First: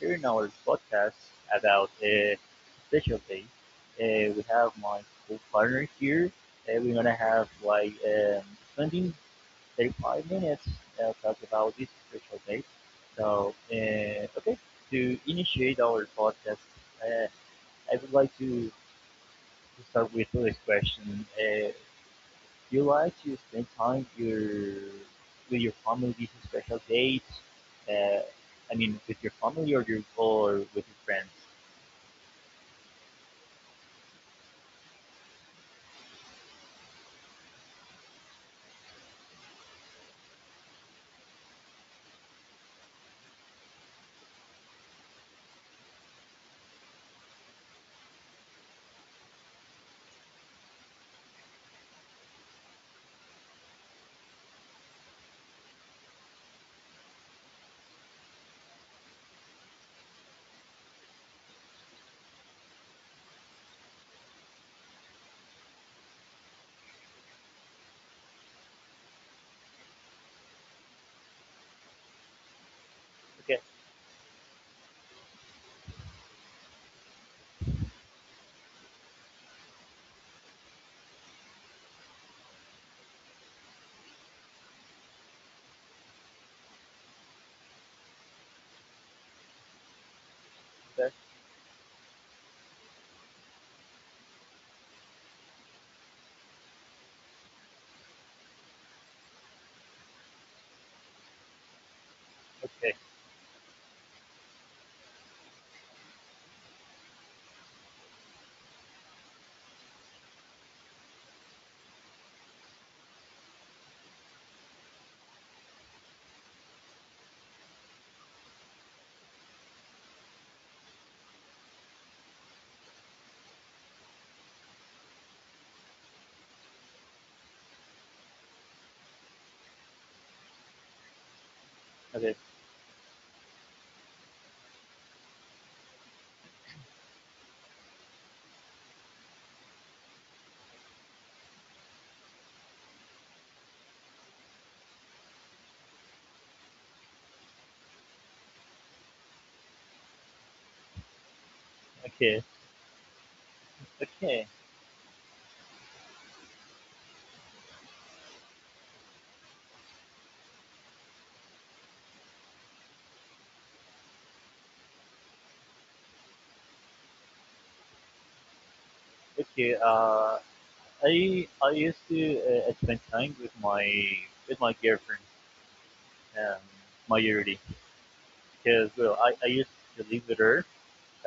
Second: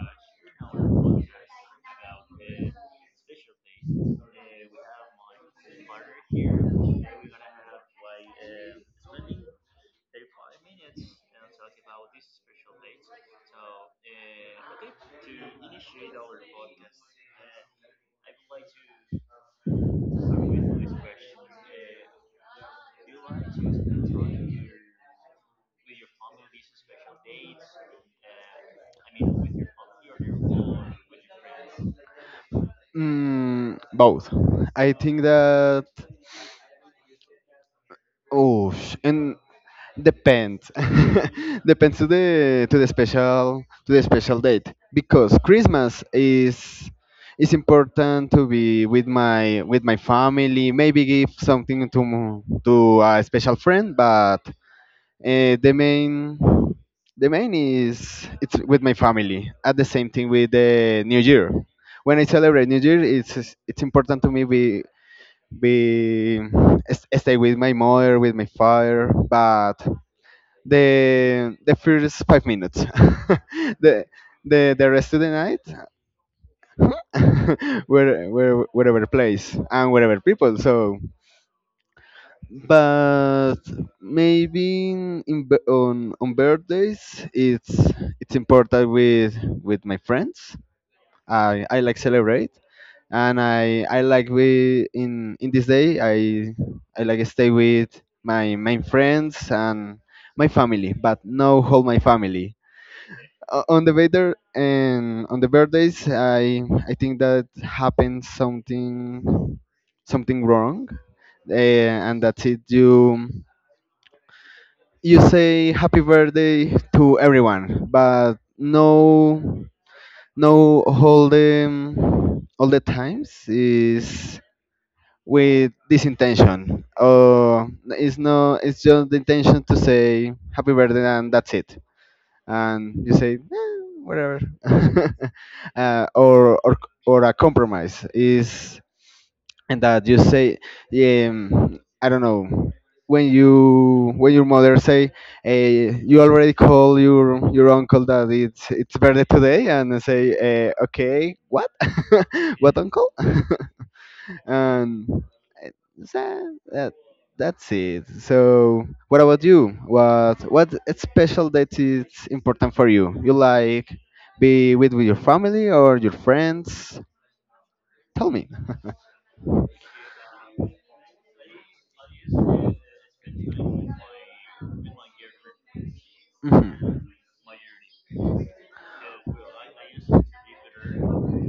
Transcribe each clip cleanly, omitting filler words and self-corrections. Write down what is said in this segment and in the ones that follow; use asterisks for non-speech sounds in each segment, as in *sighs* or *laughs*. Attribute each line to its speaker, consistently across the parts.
Speaker 1: sharing our podcast about a special day. We have my co-partner here. We're gonna have like 20, 35 minutes talk about this special day. So okay, to initiate our podcast, uh, I would like to start with this question. Do You like to spend time your with your family, special dates. Uh, I mean, with your family or your or with your friends.
Speaker 2: Both. I think that. Oh, sh- and depends *laughs* depends to the special date, because christmas is important to be with my family, maybe give something to to a special friend. But uh, the main the main is it's with my family. At the same thing with the new year, when I celebrate new year, it's important to me be stay with my mother, with my father. But the first 5 minutes, *laughs*
Speaker 1: Okay,
Speaker 2: the the rest of the night, *laughs* wherever place and wherever people. But maybe on birthdays, it's important with my friends.
Speaker 1: okay,
Speaker 2: I like celebrate, and I like, we in this day, I like stay with my main friends and my family, but no whole my family.
Speaker 1: okay,
Speaker 2: On the weather and on the birthdays, I think that happened something, something wrong. And that's it. You say happy birthday to everyone, but no, no, all the times is with this intention. It's no, it's just the intention to say happy birthday, and that's it.
Speaker 1: okay,
Speaker 2: And you say, "Eh, whatever," *laughs* or a compromise. Is and that you say, I don't know, when you when your mother say, you already call your uncle that it's birthday today, and say, okay, what? *laughs*
Speaker 1: okay,
Speaker 2: What uncle? *laughs*
Speaker 1: okay,
Speaker 2: And that, that's it. So what about you? What special date is important for you? You like be with your family or your friends? Tell me.
Speaker 1: okay. I used to spend time with my girlfriend, um,
Speaker 2: Mhm.
Speaker 1: majority because well, I used to live with her.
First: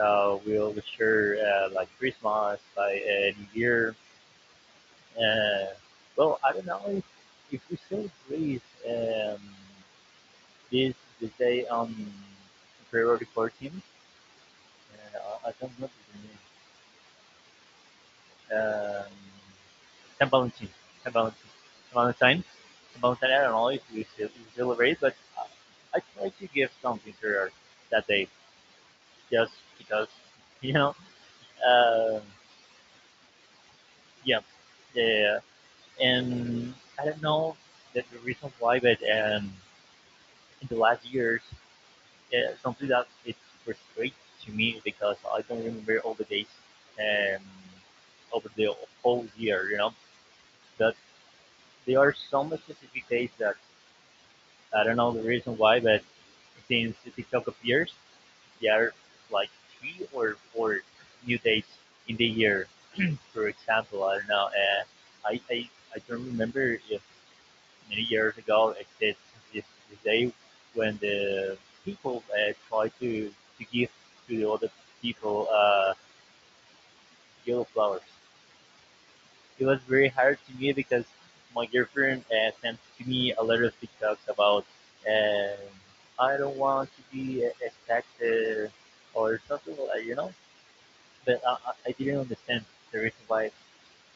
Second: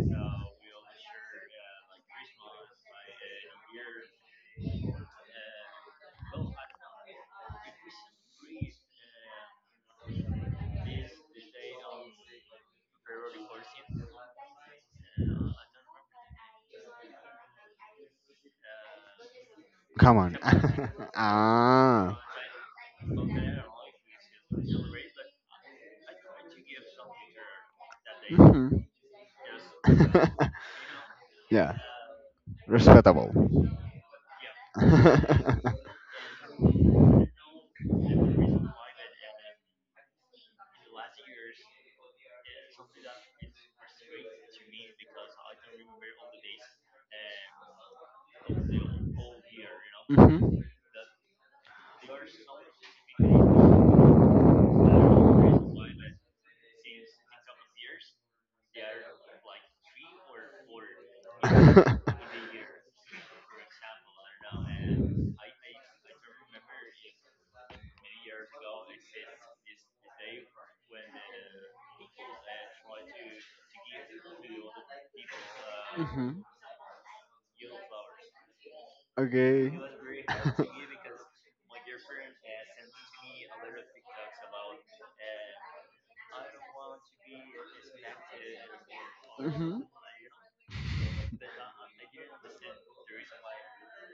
Speaker 1: We'll share like Christmas, like New Year. Uh, well, I don't know if we celebrate um, this the day on February 14th. Uh, I don't know the name.
Speaker 2: Come
Speaker 1: Saint
Speaker 2: on.
Speaker 1: Valentine. Saint
Speaker 2: *laughs*
Speaker 1: Valentine.
Speaker 2: Ah.
Speaker 1: Valentine. Valentine. I don't know if we celebrate, but I try to give something to her that day
Speaker 2: Mhm.
Speaker 1: just because,
Speaker 2: *laughs*
Speaker 1: *laughs* you know,
Speaker 2: Yeah.
Speaker 1: uh,
Speaker 2: Respectable.
Speaker 1: yeah, yeah.
Speaker 2: *laughs*
Speaker 1: And I don't know the reason why, but in the last years, yeah, something that it frustrates to me because I don't remember all the days um, over the whole year.
Speaker 2: Mhm.
Speaker 1: But there are some specific days that I don't know the reason why, but since TikTok appears, there are like three or four new days in
Speaker 2: *laughs*
Speaker 1: the year. For example, I don't know. I, I I don't remember if many years ago except this day when the people try to give to the other people yellow flowers. It
Speaker 2: Okay.
Speaker 1: was very hard to
Speaker 2: *laughs*
Speaker 1: me because my girlfriend sent to me a lot of TikToks about uh, I don't want to be a taxi or something like that. But I didn't understand the reason why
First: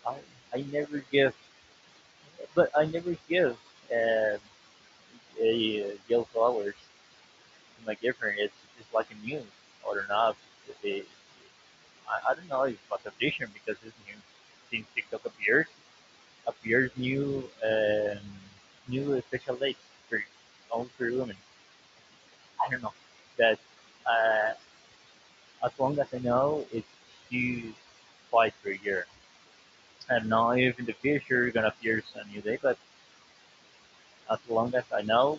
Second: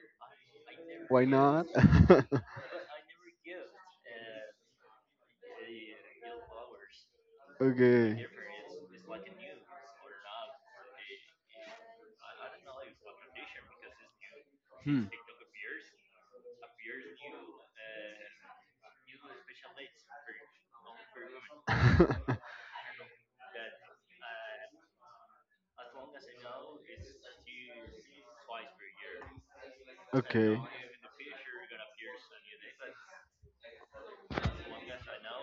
Speaker 1: I I never
Speaker 2: Why
Speaker 1: give,
Speaker 2: not? *laughs*
Speaker 1: but I never give uh, yellow flowers. Like
Speaker 2: Okay.
Speaker 1: different. It's like a news or not. If I don't know if it's like a vision because it's new. Since
Speaker 2: Hmm.
Speaker 1: TikTok appears, appears new new special dates for all for women. I don't know, but uh, as long as I know, it's two twice per year.
Speaker 2: *laughs*
Speaker 1: I don't know
Speaker 2: Okay.
Speaker 1: if in the future it's gonna appear a new day, but as long as I know,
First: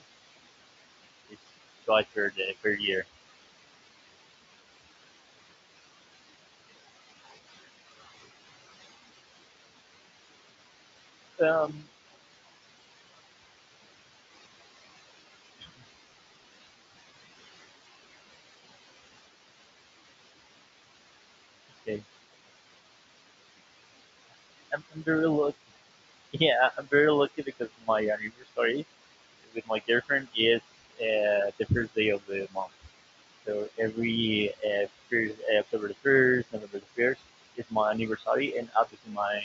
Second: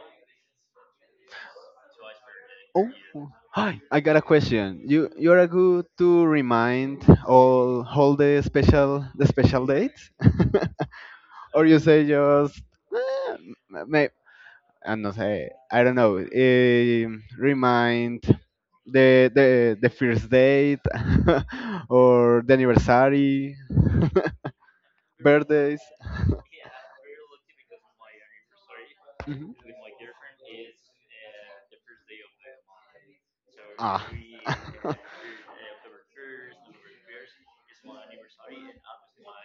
Speaker 1: it's twice per day per year.
Speaker 2: Oh, hi! I got a question. You're a good to remind all the special dates, *laughs* or you
Speaker 1: Um,
Speaker 2: say just, "Ah, may I don't say I don't know. Remind the the the first date, *laughs*
Speaker 1: okay,
Speaker 2: or the anniversary." *laughs*
Speaker 1: I'm very look.
Speaker 2: Birthdays. *laughs*
Speaker 1: Yeah, I'm very lucky because my anniversary
Speaker 2: Mhm.
Speaker 1: with my girlfriend is the first day of the month. So
Speaker 2: Ah.
Speaker 1: every
Speaker 2: *laughs*
Speaker 1: first, October the first, November the first is my anniversary, and obviously my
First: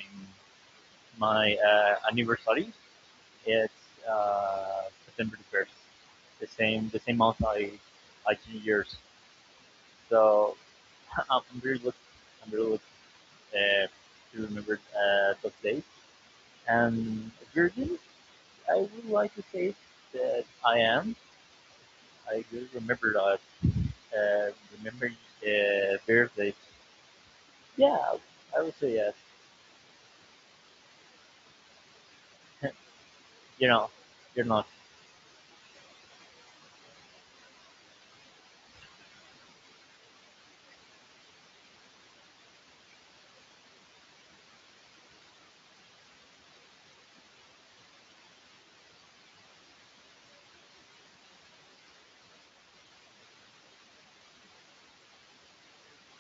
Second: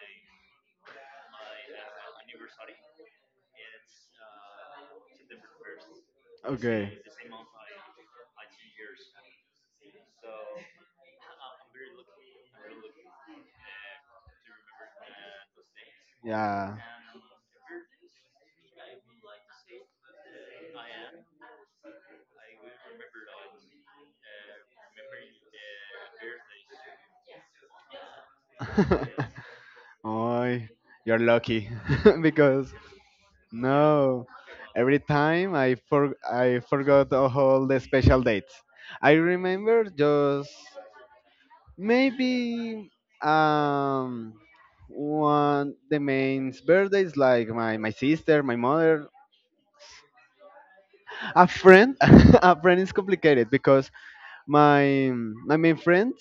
Speaker 1: my anniversary is September the first. The same month I change years. So *laughs* I'm very lucky. I'm very lucky uh, to remember those days.
Speaker 2: Yeah. *laughs*
Speaker 1: And Virgin, I would like to say that I am. I will remember that. Uh, Remember birthday. Yeah,
Speaker 2: To
Speaker 1: I would say yes.
Speaker 2: say, oh, you're lucky *laughs* because,
Speaker 1: You know,
Speaker 2: no,
Speaker 1: you're not.
Speaker 2: every time I for I forgot all the special dates. I remember just maybe um one, the main birthdays, like my sister, my mother, a friend. *laughs* A friend is complicated because my my main friends,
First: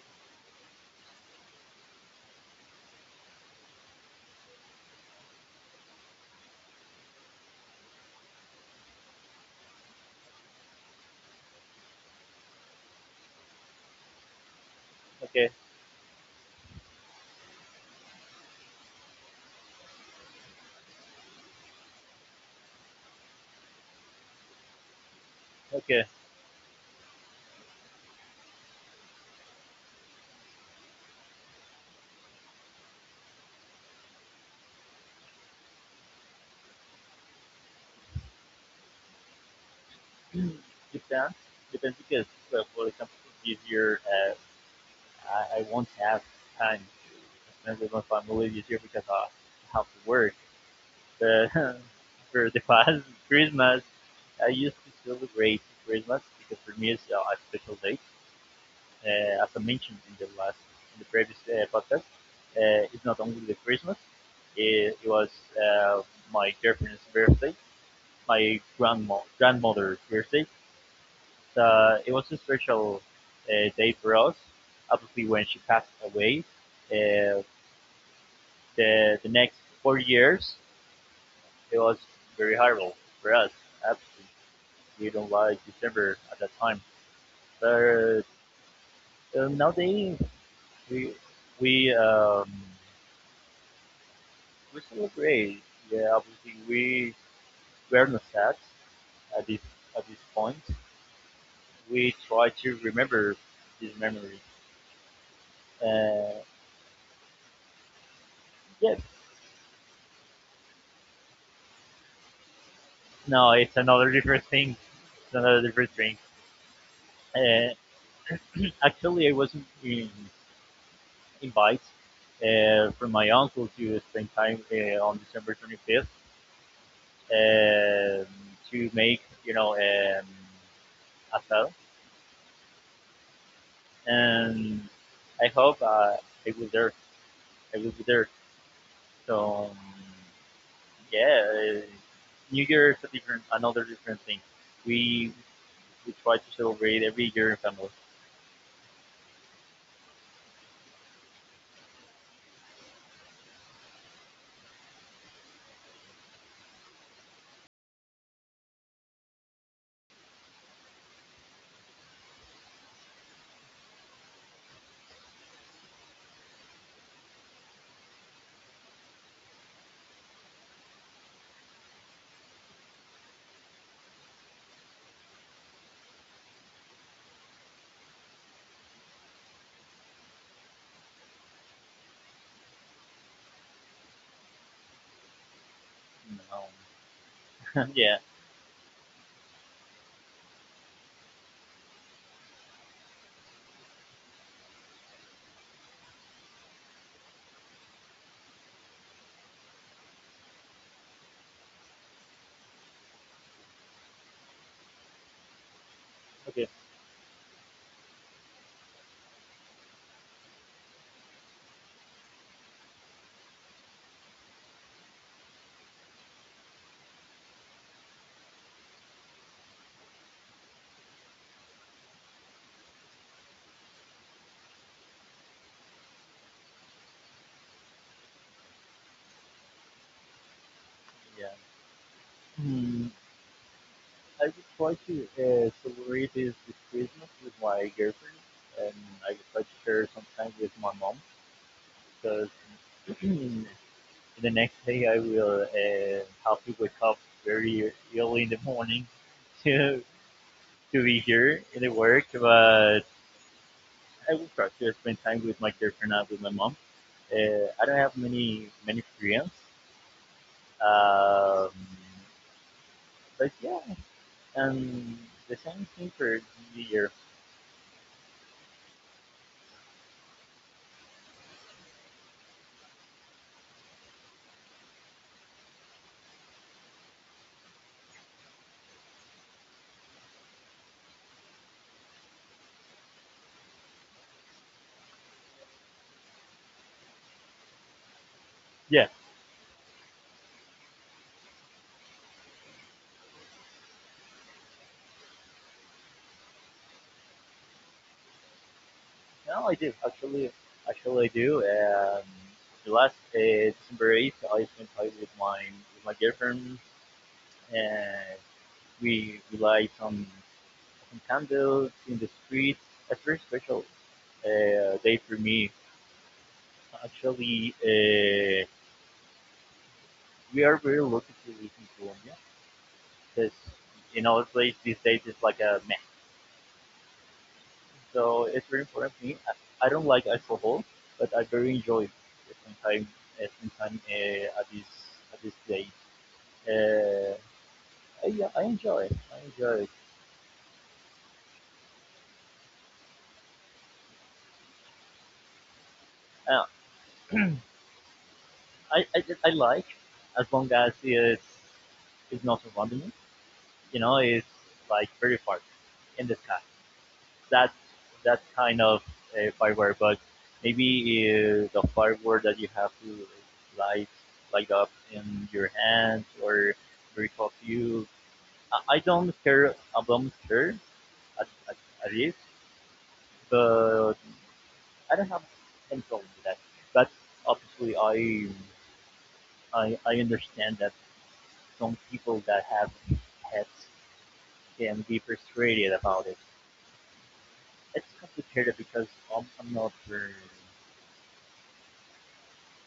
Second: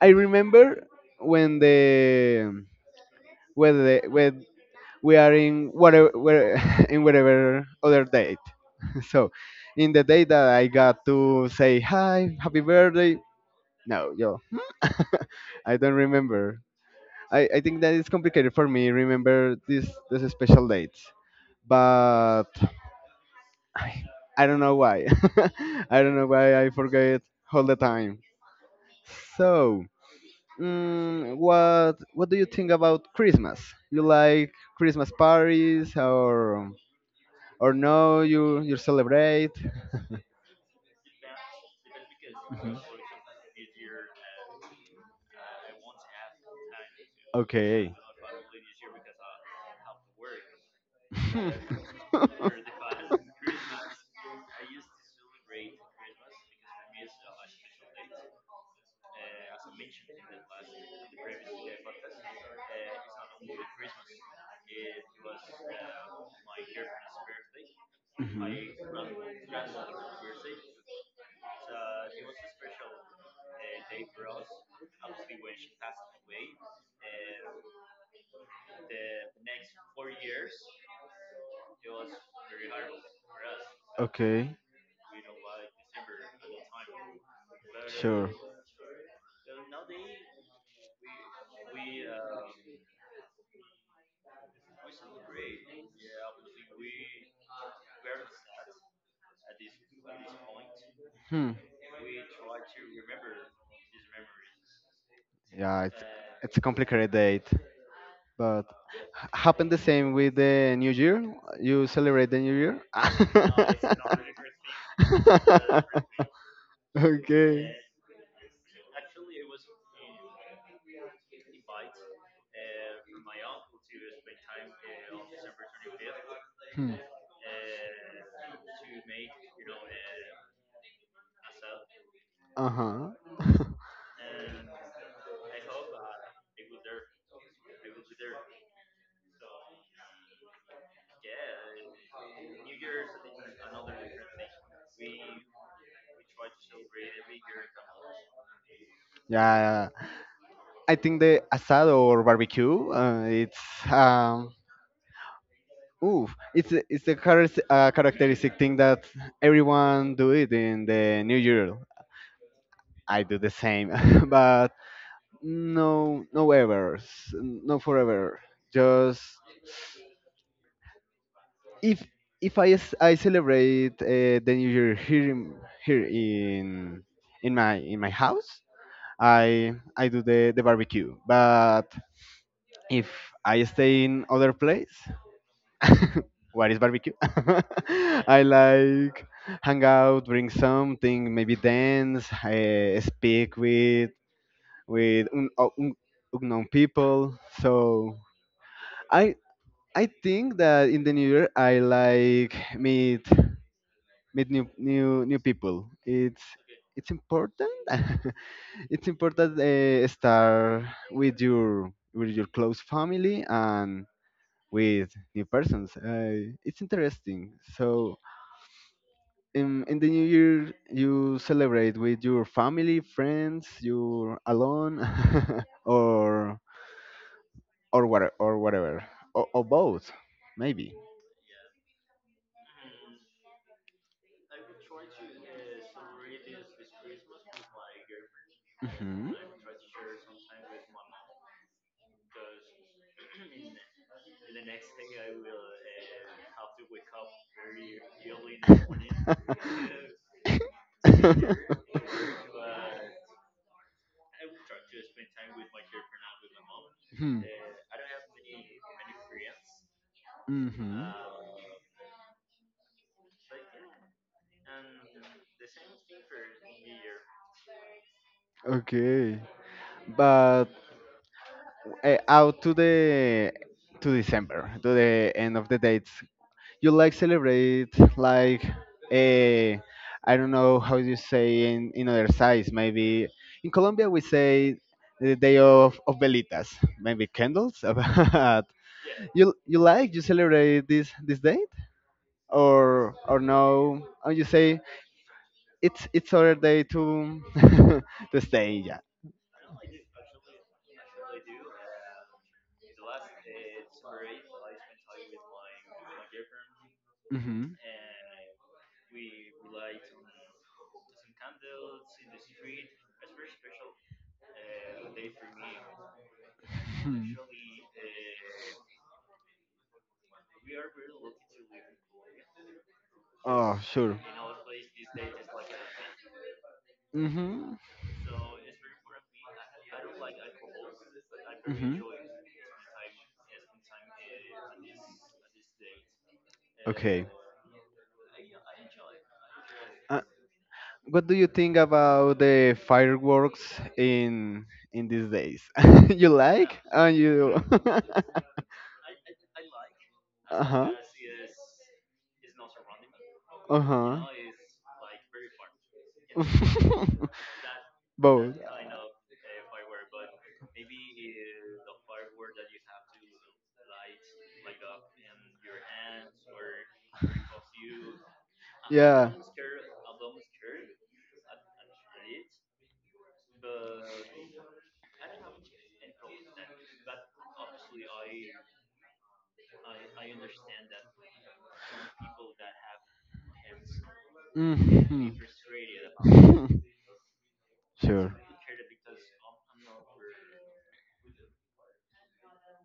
Speaker 2: I remember when the when the when we are in whatever where, *laughs* in whatever other date, *laughs* so in the day that I got to say hi happy birthday, no yo.
Speaker 1: Okay,
Speaker 2: *laughs* I don't remember. I think that it's complicated for me remember these special dates, but i, I don't know why. *laughs* I
Speaker 1: okay.
Speaker 2: don't know why I forget all the time. So, what do you think about christmas? You like christmas parties, or no, you celebrate?
Speaker 1: *clears throat* Depends. Depends because, well, for example, this year I won't have time to spend
Speaker 2: Okay.
Speaker 1: with my family this year because I have to work. But
Speaker 2: *laughs*
Speaker 1: *laughs* for the past Christmas, I used to celebrate Christmas because for me it's a special day. As I mentioned in the last, in the previous podcast, it's not only the Christmas. It was uh, my girlfriend's birthday,
Speaker 2: Mhm.
Speaker 1: my grandma grandmother's birthday. So it was a special day for us. Obviously, when she passed away, uh, the next 4 years it was very horrible for us. Absolutely,
Speaker 2: Okay.
Speaker 1: we don't like December at that time.
Speaker 2: Sure.
Speaker 1: But nowadays, we we um, we celebrate. Yeah, obviously we were not sad at this point.
Speaker 2: Hmm.
Speaker 1: We try to remember this memory.
Speaker 2: Yeah, it's
Speaker 1: Uh,
Speaker 2: it's a complicated date, but
Speaker 1: yes,
Speaker 2: happened the same with the New Year. You celebrate the New Year?
Speaker 1: no,
Speaker 2: *laughs*
Speaker 1: it's another different thing. It's another different thing.
Speaker 2: Okay.
Speaker 1: Uh, *clears throat* actually, I was not in, invited from my uncle to spend time on December 25th.
Speaker 2: Hmm.
Speaker 1: Uh, to make, asado.
Speaker 2: Uh huh.
Speaker 1: And I hope I will there. I will be there. So yeah, New Year is a different, another different thing. We we try to celebrate every year in family.
Speaker 2: *laughs* Yeah, I think the asado, or barbecue. Um. Ooh, it's a characteristic thing that everyone do it in the New Year. I do the same, *laughs* but no, no ever, no forever. Just if I celebrate the New Year here in, here in my house, I do the barbecue. But if I stay in other place, *laughs* what is barbecue? *laughs*
Speaker 1: *laughs* Yeah.
Speaker 2: I like hang out, bring something, maybe dance, speak with unknown people. So I I think that in the new year I like meet, meet new people. It's
Speaker 1: Okay.
Speaker 2: it's important. *laughs* It's important start with your close family and with new persons. It's interesting. So in the new year you celebrate with your family, friends, you're alone, *laughs* or whatever, or both maybe?
Speaker 1: Yeah. Hmm. I would try to celebrate this Christmas with my girlfriend, and
Speaker 2: Hmm.
Speaker 1: I would try to share some time with my mom because *clears throat* the next day I will have to wake up very early in the morning *laughs* to to be here in the work, but I will try to spend time with my girlfriend and with my mom.
Speaker 2: Hmm.
Speaker 1: Uh, I don't have many many friends,
Speaker 2: Mhm.
Speaker 1: um, but yeah, and the same thing for the year.
Speaker 2: Okay, but out to the to December, to the end of the dates, you like celebrate like, I I don't know how you say in other sides. Maybe in Colombia we say the day of velitas, maybe candles. *laughs* But
Speaker 1: Yeah,
Speaker 2: you like you celebrate this this date or no? Or you say it's other day to *laughs* to stay. Yeah.
Speaker 1: no, I do actually. Actually, I do. The last December 8th, I spent time with my girlfriend,
Speaker 2: Mm-hmm.
Speaker 1: and we light some candles in the street. That's very special day for me.
Speaker 2: Hmm.
Speaker 1: Actually, we are very lucky to live in Colombia because
Speaker 2: Oh sure.
Speaker 1: in other place these days it's like a mess.
Speaker 2: Mhm.
Speaker 1: So it's very important for me. I don't like alcohol, but I very
Speaker 2: Mhm.
Speaker 1: enjoy it sometimes. Sometime, at this day,
Speaker 2: Okay.
Speaker 1: uh, yeah, I enjoy it. I enjoy it.
Speaker 2: Uh, what do you think about the fireworks in these days? *laughs* You
Speaker 1: Uh,
Speaker 2: like? And you. *laughs*
Speaker 1: I like as
Speaker 2: Uh
Speaker 1: long
Speaker 2: huh.
Speaker 1: as it's not surrounding me. You know,
Speaker 2: Uh
Speaker 1: it's like very far in the sky.
Speaker 2: huh. *laughs*
Speaker 1: that that kind of firework, but maybe the firework that you have to light light up in your hands or very of you. I don't care. I don't care at, at, at least, but I don't have any problem with that. But obviously, I understand that some people that have pets can be frustrated about it. It's
Speaker 2: *laughs*
Speaker 1: complicated because I'm not very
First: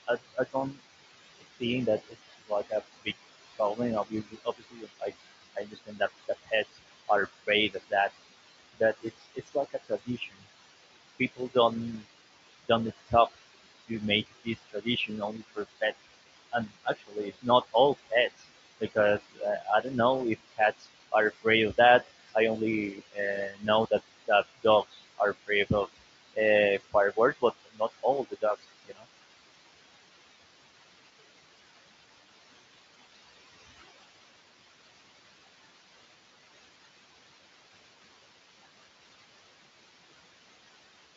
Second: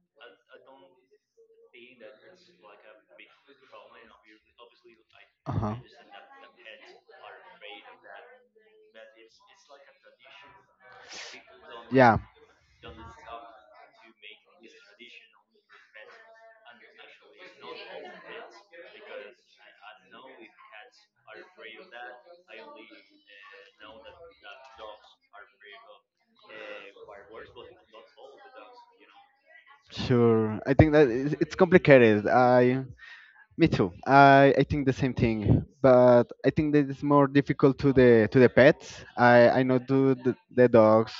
Speaker 1: I, I don't seeing that it's like a big problem. Obviously, obviously I, I understand that the pets are afraid of that, but it's like a tradition. People don't stop to make this tradition only for pets, and actually, it's not all pets because I don't know if cats are afraid of that. I only know that dogs are afraid of fireworks, but not all the dogs, you know.
Speaker 2: Sure. I think that it's complicated. I Me too. I think the same thing, but I think that it's more difficult to the pets. I know to the dogs,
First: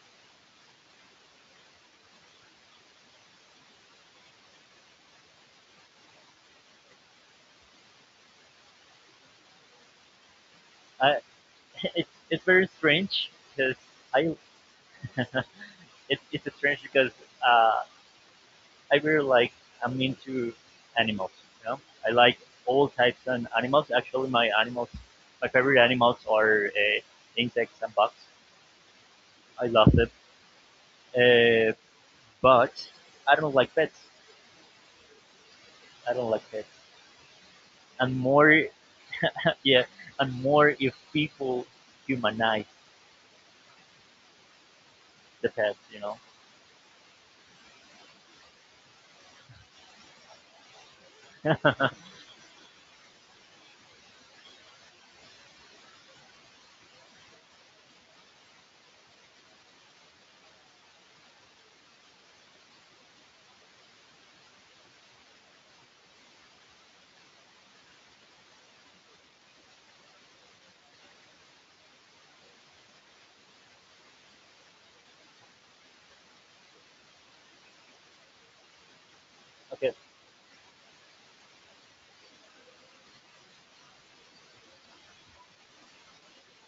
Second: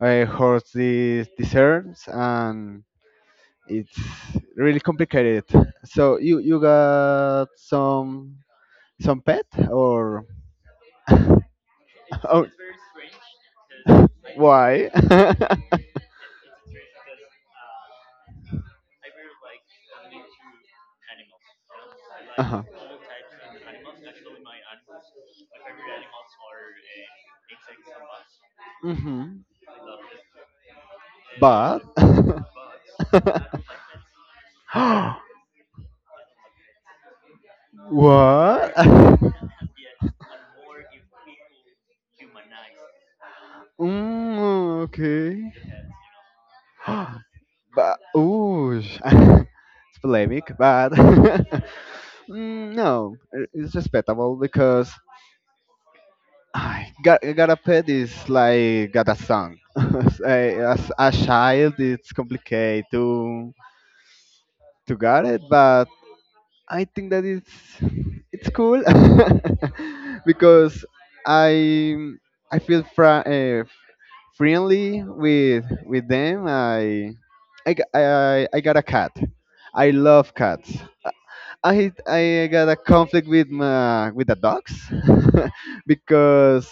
Speaker 2: horses, deserts, and it's really complicated. So you got some pet, or?
Speaker 1: I, *laughs* it's
Speaker 2: *laughs* Oh,
Speaker 1: it's very strange because I
Speaker 2: why?
Speaker 1: *laughs*
Speaker 2: *laughs*
Speaker 1: it's strange because uh, I really like I'm into animals. You know, I like
Speaker 2: Uh-huh.
Speaker 1: all types of animals. Actually, my animals, my favorite animals are insects and bugs.
Speaker 2: Mm-hmm.
Speaker 1: I love them, uh,
Speaker 2: But *laughs*
Speaker 1: but I don't like pets. I don't like pets, and more
Speaker 2: what? *laughs*
Speaker 1: *laughs* yeah, and more if people humanize the
Speaker 2: Okay.
Speaker 1: pets. You know.
Speaker 2: *gasps* But ooh, *laughs* it's polemic, but *laughs*
Speaker 1: *laughs* Okay,
Speaker 2: no, it's respectable, because I got a pet is like got a son. *laughs* As a child, it's complicated to get it, but I think that it's cool *laughs* because I I feel friendly with them. I I got a cat. I love cats. I got a conflict with my with the dogs *laughs* because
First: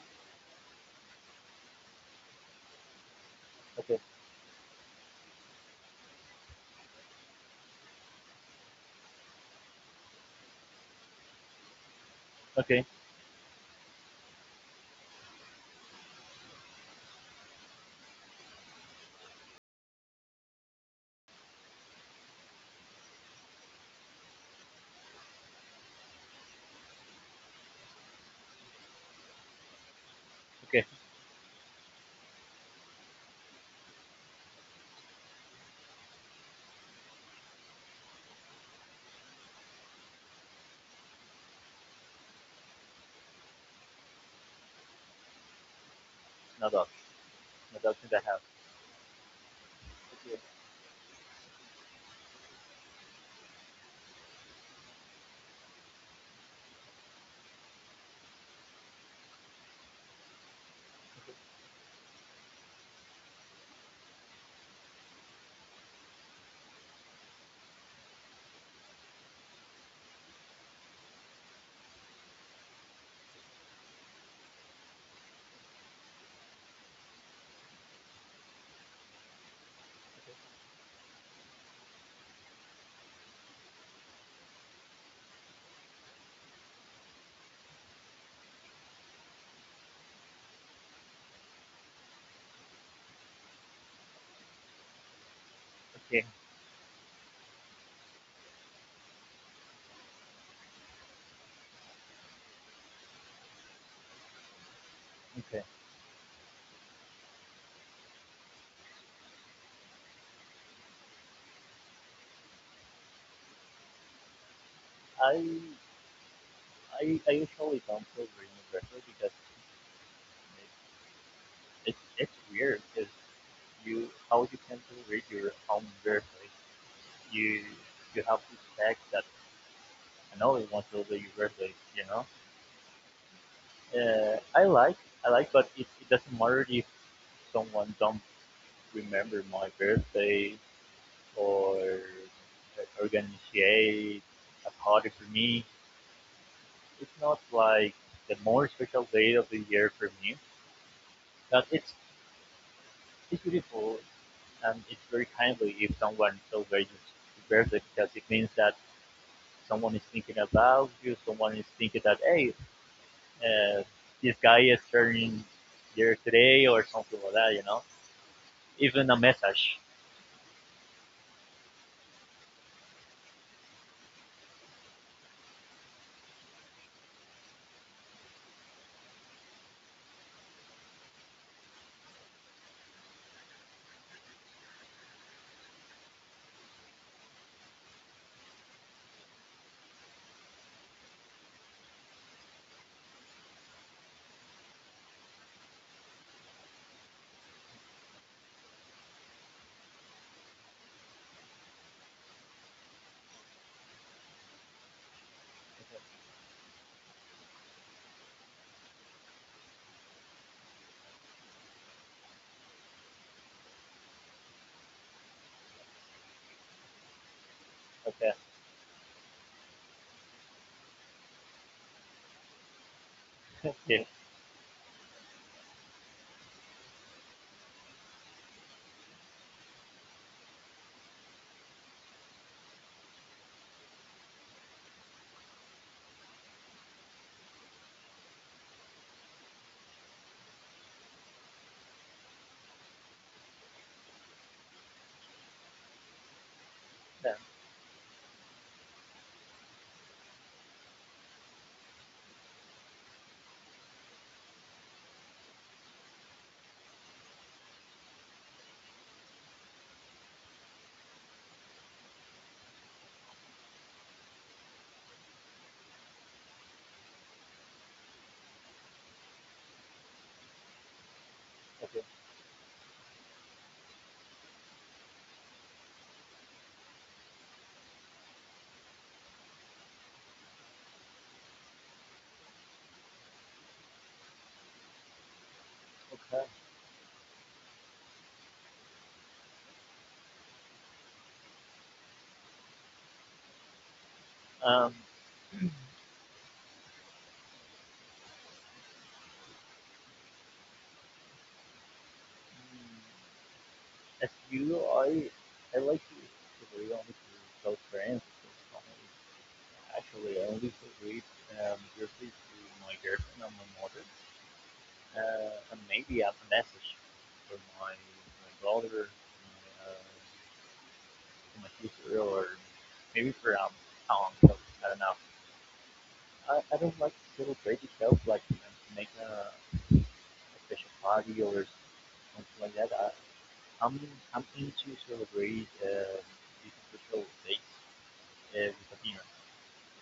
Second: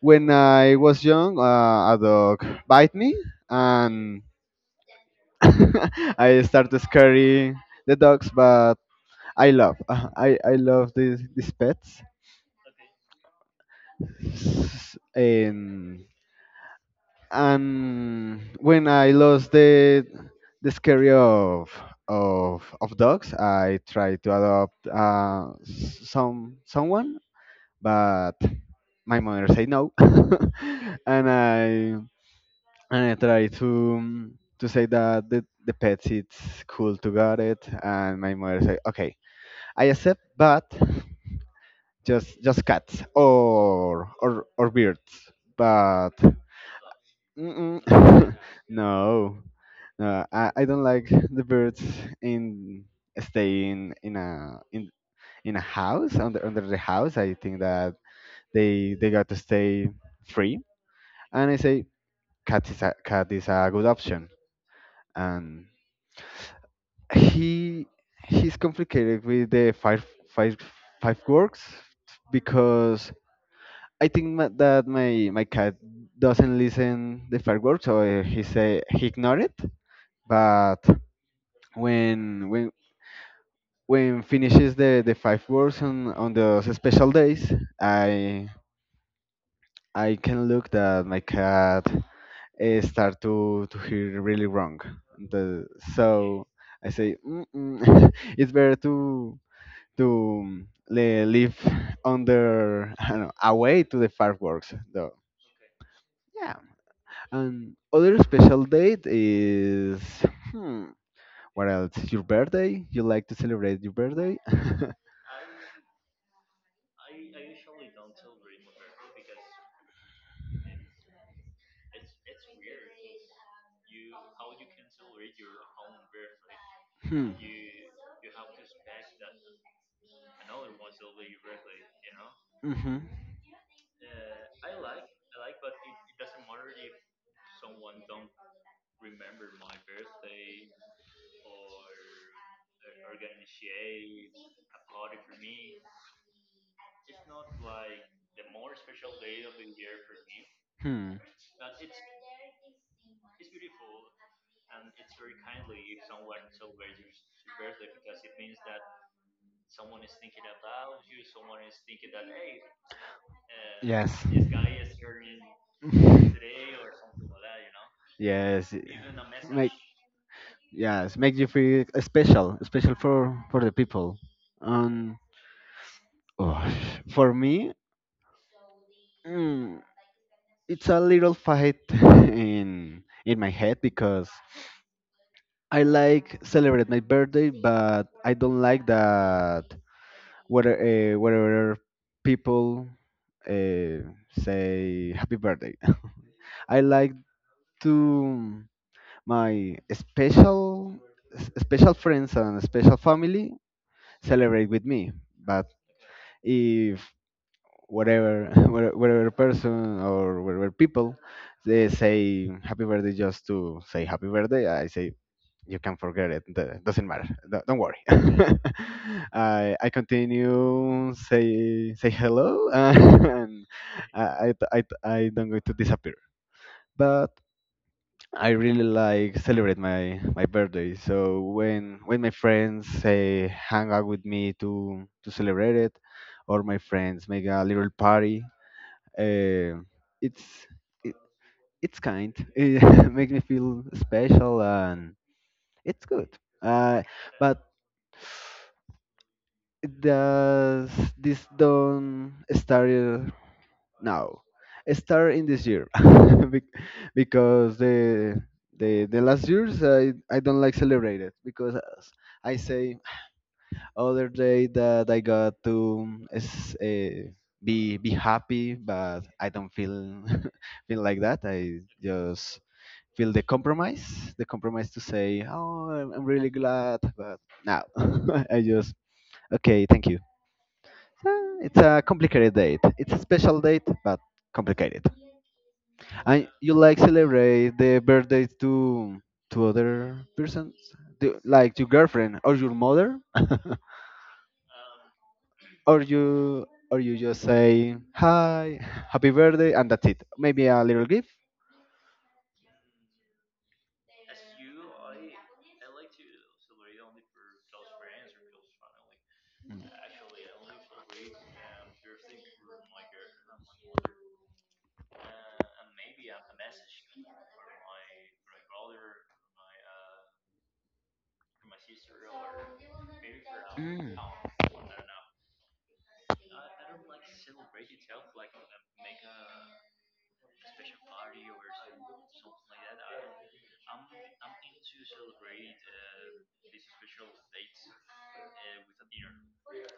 Speaker 2: when I was young, a dog bite me,
Speaker 1: okay,
Speaker 2: and *laughs* I started scary the dogs. But I love, *laughs* I love these pets.
Speaker 1: okay,
Speaker 2: S- And and when I lost the scary of dogs, I tried to adopt some someone, but my mother said no, *laughs*
Speaker 1: okay.
Speaker 2: and I and I try to say that the pets it's cool to got it, and my mother say okay, I accept, but just cats or birds. But
Speaker 1: No dogs, no
Speaker 2: mm-mm,
Speaker 1: dogs in the house.
Speaker 2: *laughs* no, no,
Speaker 1: Yes.
Speaker 2: I, I don't like the birds in staying in a in in a house under under the house. I think that they got to stay free. And I say cat is, a cat is a good option. And he he's complicated with the five works, because I think that my cat doesn't listen the fireworks, so he say he ignore it. But when when when finishes the five works on those special days, I I can look that my cat start to hear really wrong. The,
Speaker 1: Okay,
Speaker 2: so I say *laughs* it's better to live *laughs* under I don't know, away to the fireworks though.
Speaker 1: okay.
Speaker 2: Yeah. And other special date is hmm, what else? Your birthday? You like to celebrate your birthday? *laughs*
Speaker 1: I I usually don't feel radio because it, it's weird because you how you can do radio on birthday.
Speaker 2: Hmm.
Speaker 1: You you have this fact that I know it wants to be your birthday.
Speaker 2: Hmm.
Speaker 1: Uh, I like but it doesn't matter if someone don't remember my birthday or organize a party for me. It's not like the more special day of the year for me,
Speaker 2: Hmm.
Speaker 1: but it's beautiful and it's very kindly if someone celebrates his birthday because it means that someone is thinking about you, someone is thinking that hey, uh,
Speaker 2: Yes.
Speaker 1: this
Speaker 2: *laughs*
Speaker 1: guy is turning year today or something like that.
Speaker 2: Yes.
Speaker 1: Even a
Speaker 2: Make,
Speaker 1: message.
Speaker 2: yes, make you feel special, special for the people. Um, oh, for me, hmm, it's a little fight *laughs* in my head, because I like celebrate my birthday, but I don't like that whether whether people uh, say happy birthday. *laughs* I like to my special special friends and special family celebrate with me, but if whatever *laughs* whatever person or whatever people, they say happy birthday just to say happy birthday, I say, you can forget it. Doesn't matter. Don't worry.
Speaker 1: Okay.
Speaker 2: *laughs* I continue say, say hello, *laughs* and
Speaker 1: Okay.
Speaker 2: I don't going to disappear. But I really like celebrate my my birthday. So when my friends say hang out with me to celebrate it, or my friends make a little party, uh, it's it, it's kind. *laughs* It makes me feel special, and it's good. Uh,
Speaker 1: Yeah.
Speaker 2: but it does this don't start now? It start in this year. *laughs* Bec- because the the last years I don't like celebrate it, because as I say, other day that I got to is, be happy, but I don't feel *laughs* feel like that. I
Speaker 1: Okay.
Speaker 2: just feel the compromise to say, "Oh, I'm really glad," but now *laughs* I just okay, thank you. So, it's a complicated date. It's a special date, but complicated.
Speaker 1: Okay.
Speaker 2: And you like celebrate the birthday to other persons, like your girlfriend or your mother,
Speaker 1: Um,
Speaker 2: or you just say hi, happy birthday, and that's it. Maybe a little gift.
Speaker 1: as you, I like to be only to close friends.
Speaker 2: Mm.
Speaker 1: Actually, I only read briefly to my girlfriend and my mother, and maybe as a message for my brother, for my sister, or maybe for
Speaker 2: Mm.
Speaker 1: uncle. I don't know. I don't like to celebrate itself, like you know, to make a special party or something like that. I'm I'm into celebrate these special dates with a dinner.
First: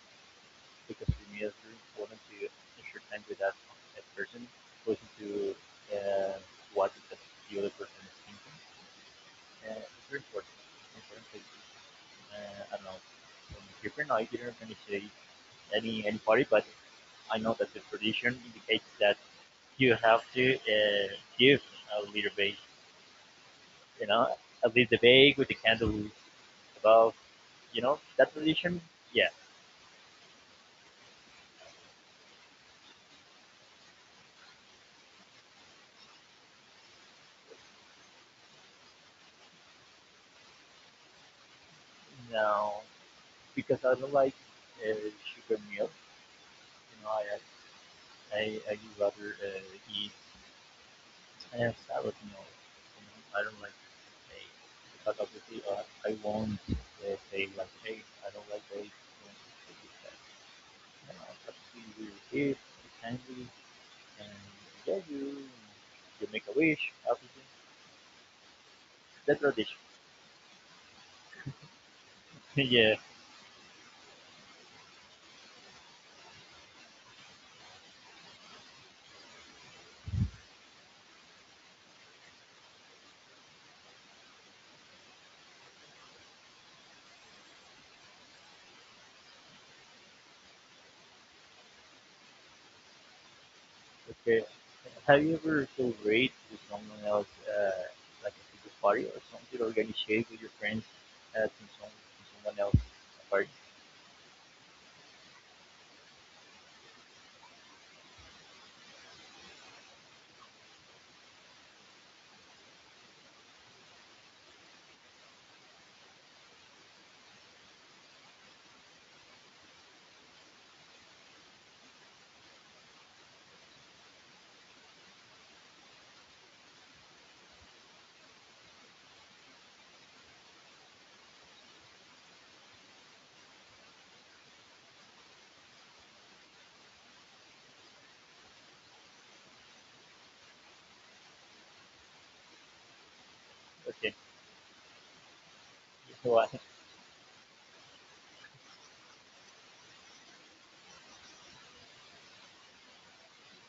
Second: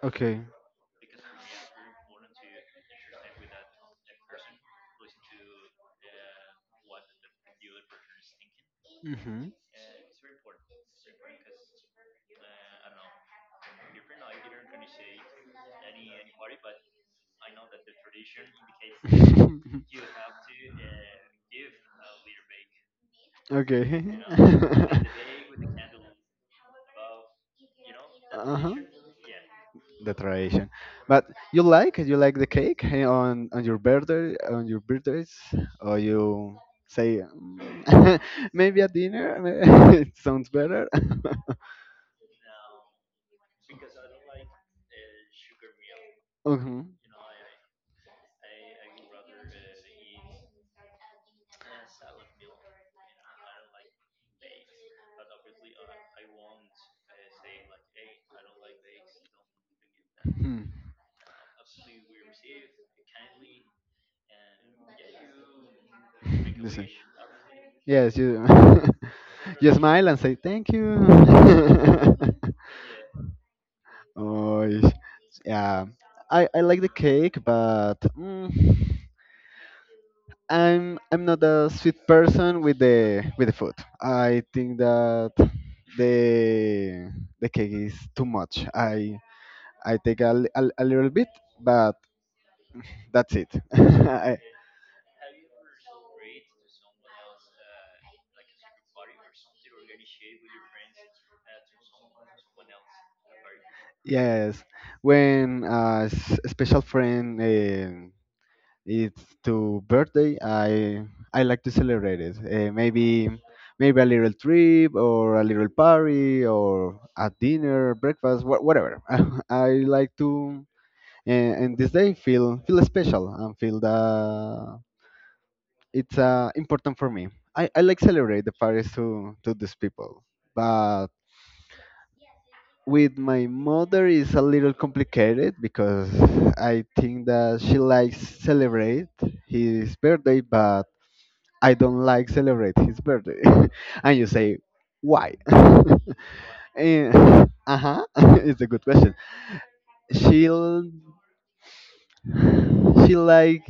Speaker 2: Okay.
Speaker 1: Because for me, it's very important to share time with that person, listen to uh, what the other person is thinking.
Speaker 2: Mhm.
Speaker 1: It's very important. Important to, I don't know. From different, I didn't finish any party, but I know that the tradition indicates that you have to give a little bit,
Speaker 2: *laughs*
Speaker 1: you
Speaker 2: Okay.
Speaker 1: know, a little bit with the
Speaker 2: *laughs*
Speaker 1: candle above, you know, that
Speaker 2: Uh huh.
Speaker 1: tradition. Yeah.
Speaker 2: The tradition, but you like the cake, eh, on your birthday, on your birthdays, or you say, "Mm, *laughs* maybe a dinner. *laughs* It sounds better." *laughs*
Speaker 1: Now, because I don't like sugar meal.
Speaker 2: Mhm.
Speaker 1: You know, I would rather eat salad meal. You know, I don't like egg because obviously I won't say like egg. I don't like egg.
Speaker 2: Hmm.
Speaker 1: You know, obviously you're a kid, you're hungry, and yeah, you make a
Speaker 2: *laughs* Listen.
Speaker 1: wish. Obviously,
Speaker 2: Yes, you *laughs*
Speaker 1: that's
Speaker 2: you
Speaker 1: tradition.
Speaker 2: smile and say thank you. *laughs*
Speaker 1: *laughs* yeah.
Speaker 2: Oh, ish. Yeah. I like the cake, but I'm not a sweet person with the food. I think that the the cake is too much. I take a little bit, but that's it. *laughs*
Speaker 1: Okay. Have you ever celebrated with someone else, like a pizza party or something, or get shared with your friends uh, to, to someone else party?
Speaker 2: Yes, when special friend, it's to birthday I like to celebrate it, maybe a little trip or a little party or a dinner breakfast whatever. *laughs* I like to, and this day feel special and feel that it's important for me. I like celebrate the parties to these people, but with my mother is a little complicated because I think that she likes celebrate his birthday, but I don't like celebrate his birthday. *laughs*
Speaker 1: Okay.
Speaker 2: And
Speaker 1: *laughs*
Speaker 2: you say, why? *laughs*
Speaker 1: What?
Speaker 2: Huh. *laughs* It's a good question. She'll she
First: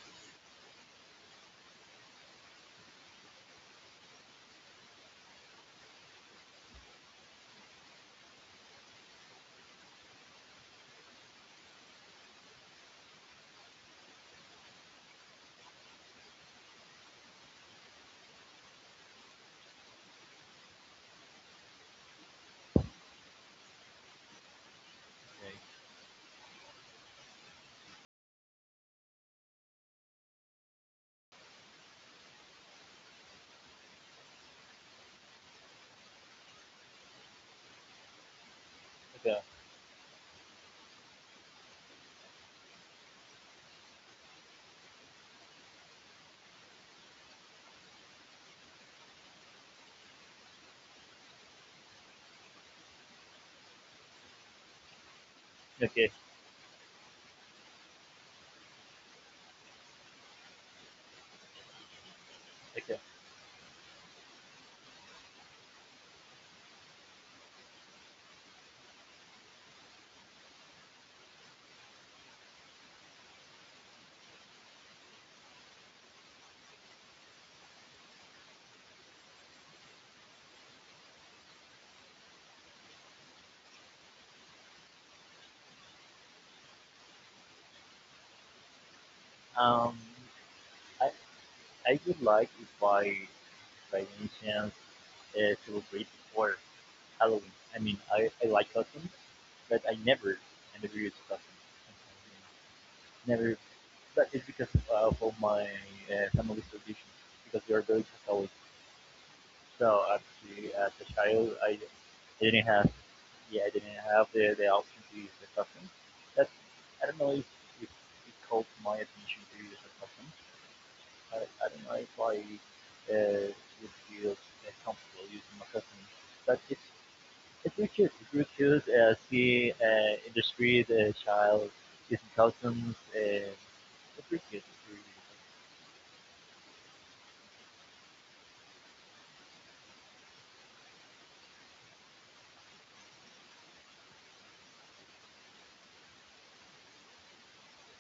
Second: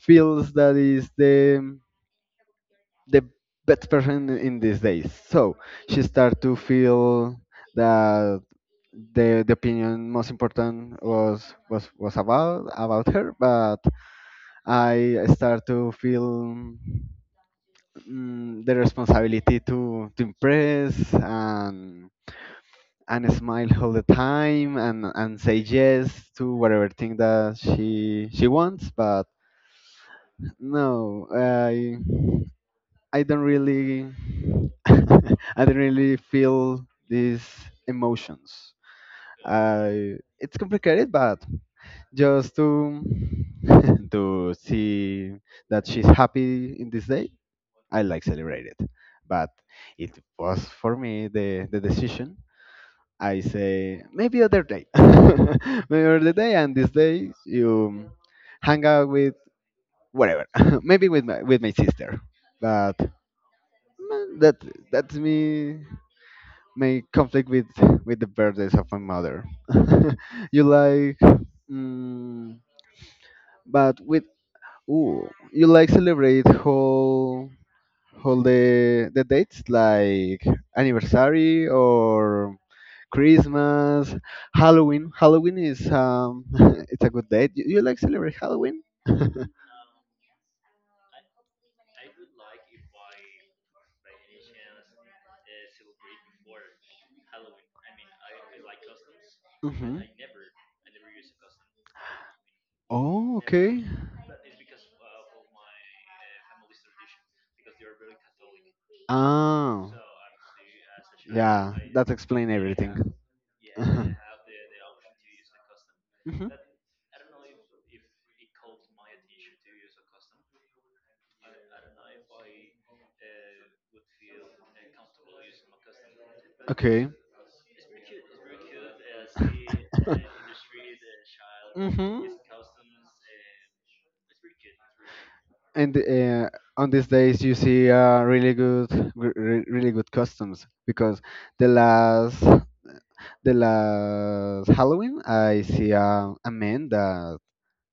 Speaker 2: feels that is the best person in these days. So she start to feel that the opinion most important was about her. But I start to feel, the responsibility to impress, and smile all the time, and
Speaker 1: Okay.
Speaker 2: say yes to whatever thing that she wants, but no, I don't really *laughs* I don't really feel these emotions.
Speaker 1: Okay.
Speaker 2: I It's complicated, but just to *laughs* to see that she's happy in this day, I like celebrate it. But it was for me the decision. I say maybe other day, *laughs* maybe
Speaker 1: Okay.
Speaker 2: other day, and this day you hang out with whatever, *laughs* maybe with my sister.
Speaker 1: Okay.
Speaker 2: But mm, that that's me, my conflict with the birthdays of my mother. *laughs* You like, mm, but with, ooh, you like celebrate whole all the dates, like anniversary or Christmas, Halloween. Halloween is *laughs* it's a good date. You like celebrate Halloween? *laughs* Hmm.
Speaker 1: Um, I I would like if I by any chance celebrate before Halloween. I mean, I like costumes, but I never use costumes.
Speaker 2: Oh,
Speaker 1: Never,
Speaker 2: okay.
Speaker 1: but it's because of all my family's tradition, because we are very Catholic.
Speaker 2: Ah,
Speaker 1: So actually, as a child,
Speaker 2: yeah,
Speaker 1: I
Speaker 2: that explains
Speaker 1: didn't have,
Speaker 2: everything.
Speaker 1: yeah, I didn't
Speaker 2: *laughs*
Speaker 1: have the option to use the custom.
Speaker 2: Mhm.
Speaker 1: That's, I don't know if it called my attention to use a custom. I don't know if I would feel comfortable using my custom, but
Speaker 2: Okay.
Speaker 1: it's really cute. It's really cute. See in the
Speaker 2: *laughs*
Speaker 1: street, a child
Speaker 2: Mm-hmm.
Speaker 1: using customs.
Speaker 2: And on these days, you see really good, really good customs, because the last, the last Halloween, I see a man that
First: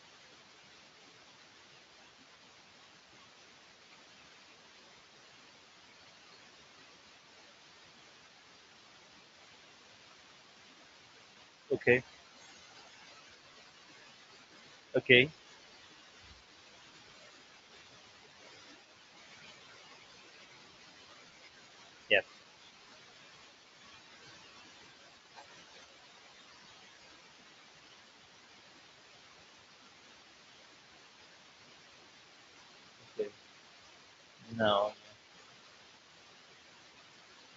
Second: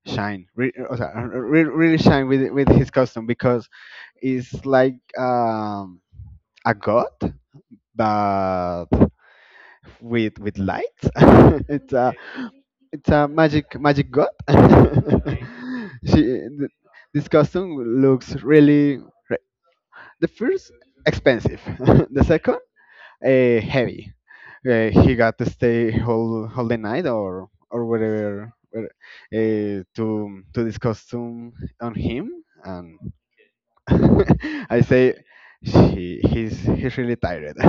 Speaker 2: shine, o sea, really shine with his custom, because it's like a god, but with light. *laughs* it's
Speaker 1: Okay.
Speaker 2: a it's a magic god. *laughs*
Speaker 1: Okay.
Speaker 2: she th- this costume looks really, re- the first, expensive, *laughs* the
Speaker 1: Yes.
Speaker 2: second, heavy. He got to stay whole the night, or whatever, to this costume on him, and.
Speaker 1: Okay.
Speaker 2: *laughs* I
Speaker 1: No.
Speaker 2: say, she he's really tired. *laughs*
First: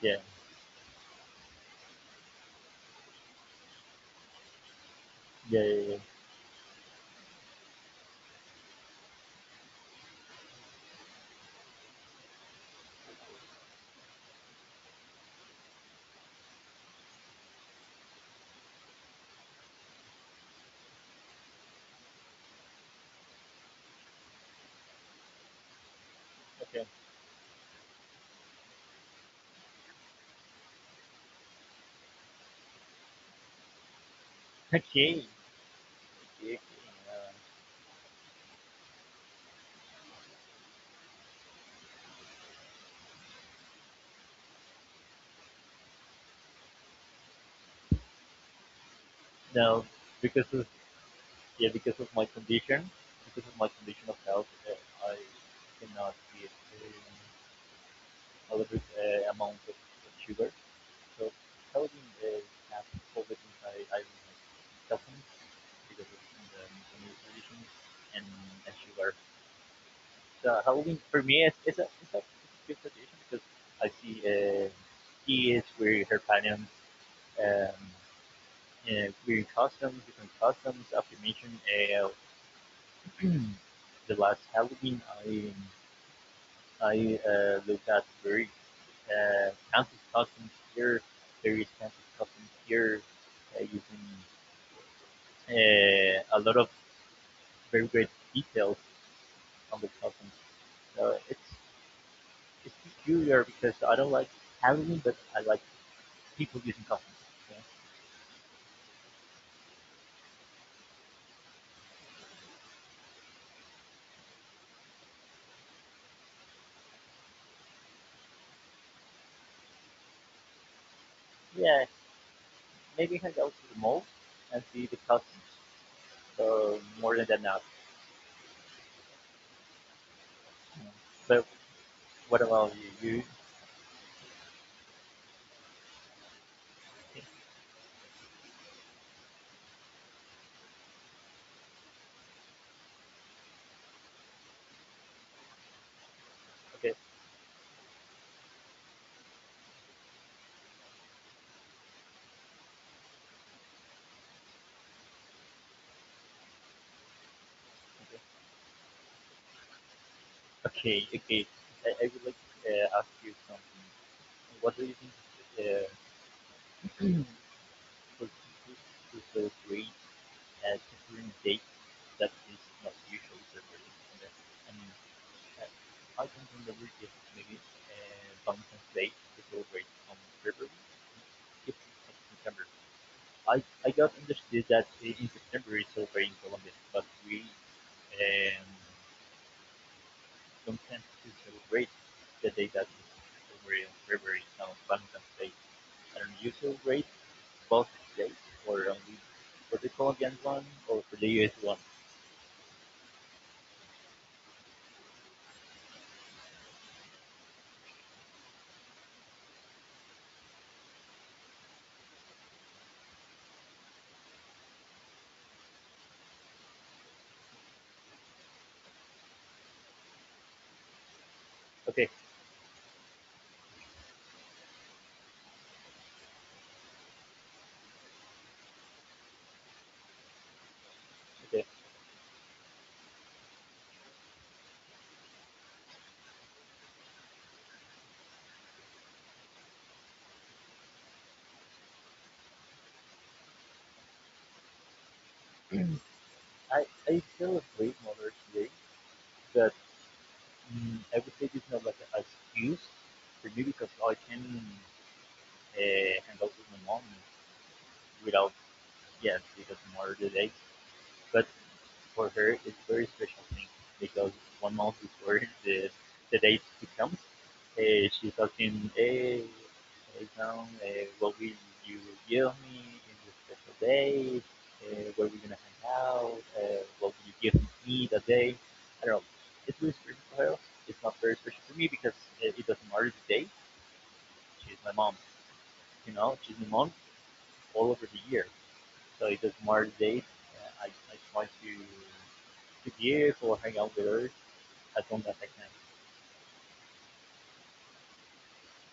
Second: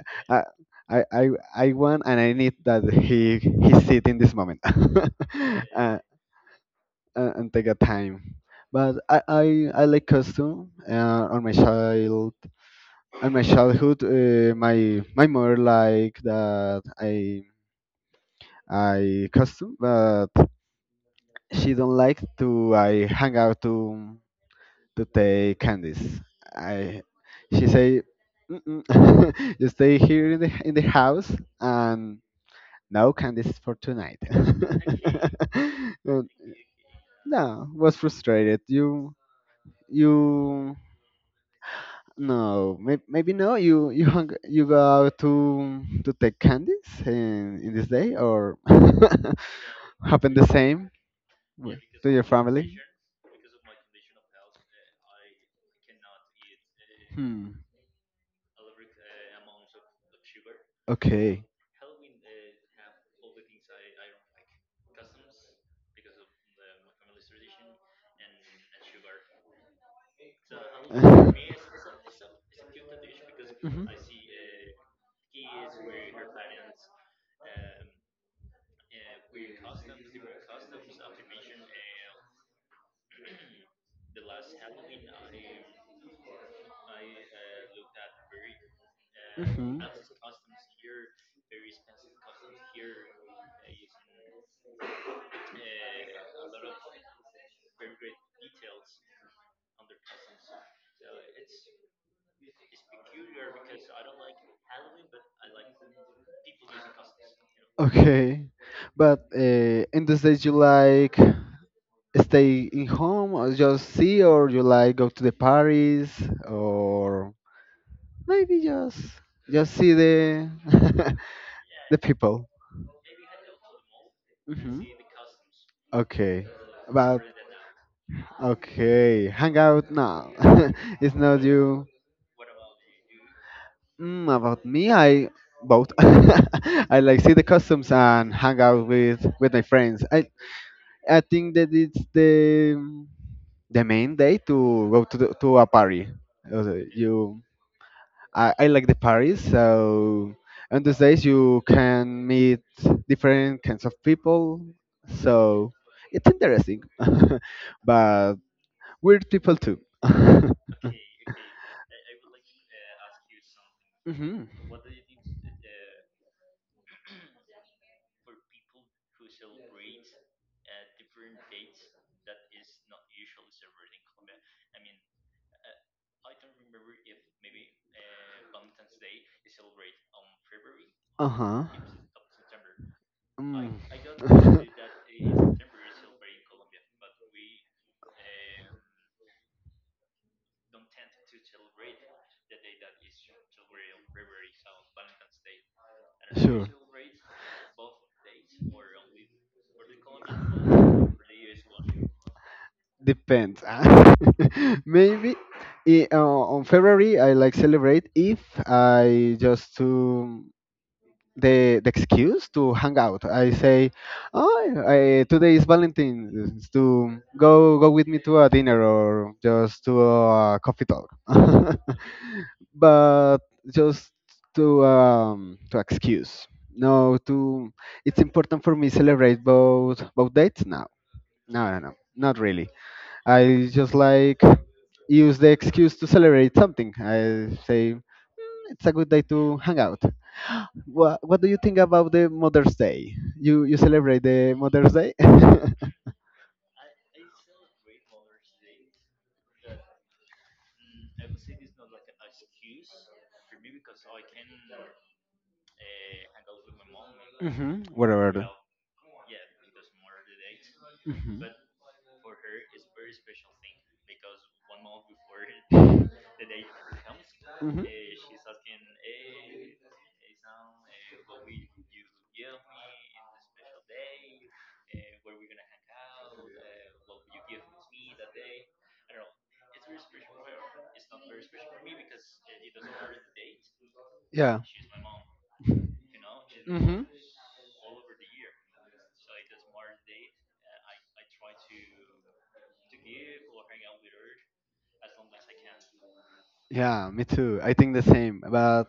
Speaker 1: Yeah,
Speaker 2: I, I I I want, and I need that he sit in this moment. *laughs* uh,
Speaker 1: yeah, yeah. Okay, yeah.
Speaker 2: uh, and take a time. But I like costume, on my childhood. My mother like that I costume, but she don't like to I hang out to take candies.
Speaker 1: Okay.
Speaker 2: I She say, mm-mm. *laughs* You stay here in the house, and no candies for tonight.
Speaker 1: *laughs* Okay.
Speaker 2: *laughs* Uh,
Speaker 1: Okay. Uh,
Speaker 2: no, was frustrated. You no maybe no. You you go out to take candies in this day, or
Speaker 1: no,
Speaker 2: *laughs* happen the
Speaker 1: because of
Speaker 2: same
Speaker 1: yeah, because
Speaker 2: to
Speaker 1: of
Speaker 2: your
Speaker 1: my
Speaker 2: family.
Speaker 1: condition, because of my condition of health, I cannot eat um,
Speaker 2: Hmm.
Speaker 1: a little amount of sugar. So
Speaker 2: Okay.
Speaker 1: Kelvin has COVID inside. I don't have caffeine because of the condition and sugar. The Halloween for
Speaker 2: Mhm.
Speaker 1: me is a it's a, it's a good tradition because I see kids wearing her parents um, wearing costumes, different costumes. After mentioned uh, the last Halloween, I looked at very
Speaker 2: Mhm.
Speaker 1: expensive costumes here, very expensive costumes here, using a lot of very great details on the costumes. So it's peculiar because I don't like Halloween, but I like people using customs. Okay?
Speaker 2: Okay, but in the days you like stay in home, or just see, or you like go to the Paris, or maybe just see the *laughs*
Speaker 1: Yeah,
Speaker 2: the people.
Speaker 1: maybe you can go to the mall and see
Speaker 2: Mhm.
Speaker 1: the customs.
Speaker 2: Okay,
Speaker 1: So more than
Speaker 2: but.
Speaker 1: that now.
Speaker 2: Okay, hang out now. *laughs*
Speaker 1: Yeah.
Speaker 2: It's
Speaker 1: But
Speaker 2: not you.
Speaker 1: what about you? You
Speaker 2: About me, I both. *laughs* I like
Speaker 1: okay?
Speaker 2: see the customs and hang out with my friends. I think that it's the main day to go to to a party. Also,
Speaker 1: Okay,
Speaker 2: I like the parties. So on those days you can meet different kinds of people. So it's interesting, *laughs* but weird people too.
Speaker 1: okay, okay. I would like to ask you something.
Speaker 2: *laughs* Mhm.
Speaker 1: What do you think uh, for people to celebrate a different date that is not usually celebrated? I mean, I Items on the maybe, menu Valentine's Day we celebrate on February,
Speaker 2: Uh-huh.
Speaker 1: it's on September.
Speaker 2: Mm.
Speaker 1: I got understood that in
Speaker 2: *laughs*
Speaker 1: September we celebrate in Colombia, but we um, don't tend to celebrate the day that is celebrated on February on Valentine's Day. I don't know, you
Speaker 2: Sure.
Speaker 1: celebrate both days or only for the Colombian one or for the US one?
Speaker 2: Depends, ah. *laughs* Maybe, on February I like celebrate, if I just to the excuse to hang out. I say, oh, today is Valentine's. To go with me to a dinner, or just to a coffee talk,
Speaker 1: Okay,
Speaker 2: *laughs* but just to excuse. No, to it's important for me celebrate both dates. No,
Speaker 1: okay.
Speaker 2: no, no, no, not really. I just like use the excuse to celebrate something. I say, "Mm, it's a good day to hang out. What do you think about the Mother's Day? You celebrate the Mother's Day? *laughs*
Speaker 1: I celebrate Mother's Day, but mm, I would say this is like an excuse for me because I can hang out with my mom
Speaker 2: Hmm.
Speaker 1: without,
Speaker 2: Whatever.
Speaker 1: yes, it doesn't matter the day. But
Speaker 2: Mhm.
Speaker 1: for her, it's very special thing because 1 month before *laughs* the date to come. Eh, she's asking, hey, hey Tom, eh, what will you give
Speaker 2: Mhm.
Speaker 1: me in your special day?
Speaker 2: *laughs*
Speaker 1: Where are we gonna hang out? What will you give me that day? I don't know. It's really special for her. It's not very special for me because it doesn't matter the day.
Speaker 2: not Yeah.
Speaker 1: She's my mom. You know, she's my
Speaker 2: *laughs*
Speaker 1: mom
Speaker 2: Mm-hmm.
Speaker 1: all over the year. So it doesn't matter the date. Uh, I, I try to give or hang out with her as long as I can.
Speaker 2: Yeah, me too. I think the same. But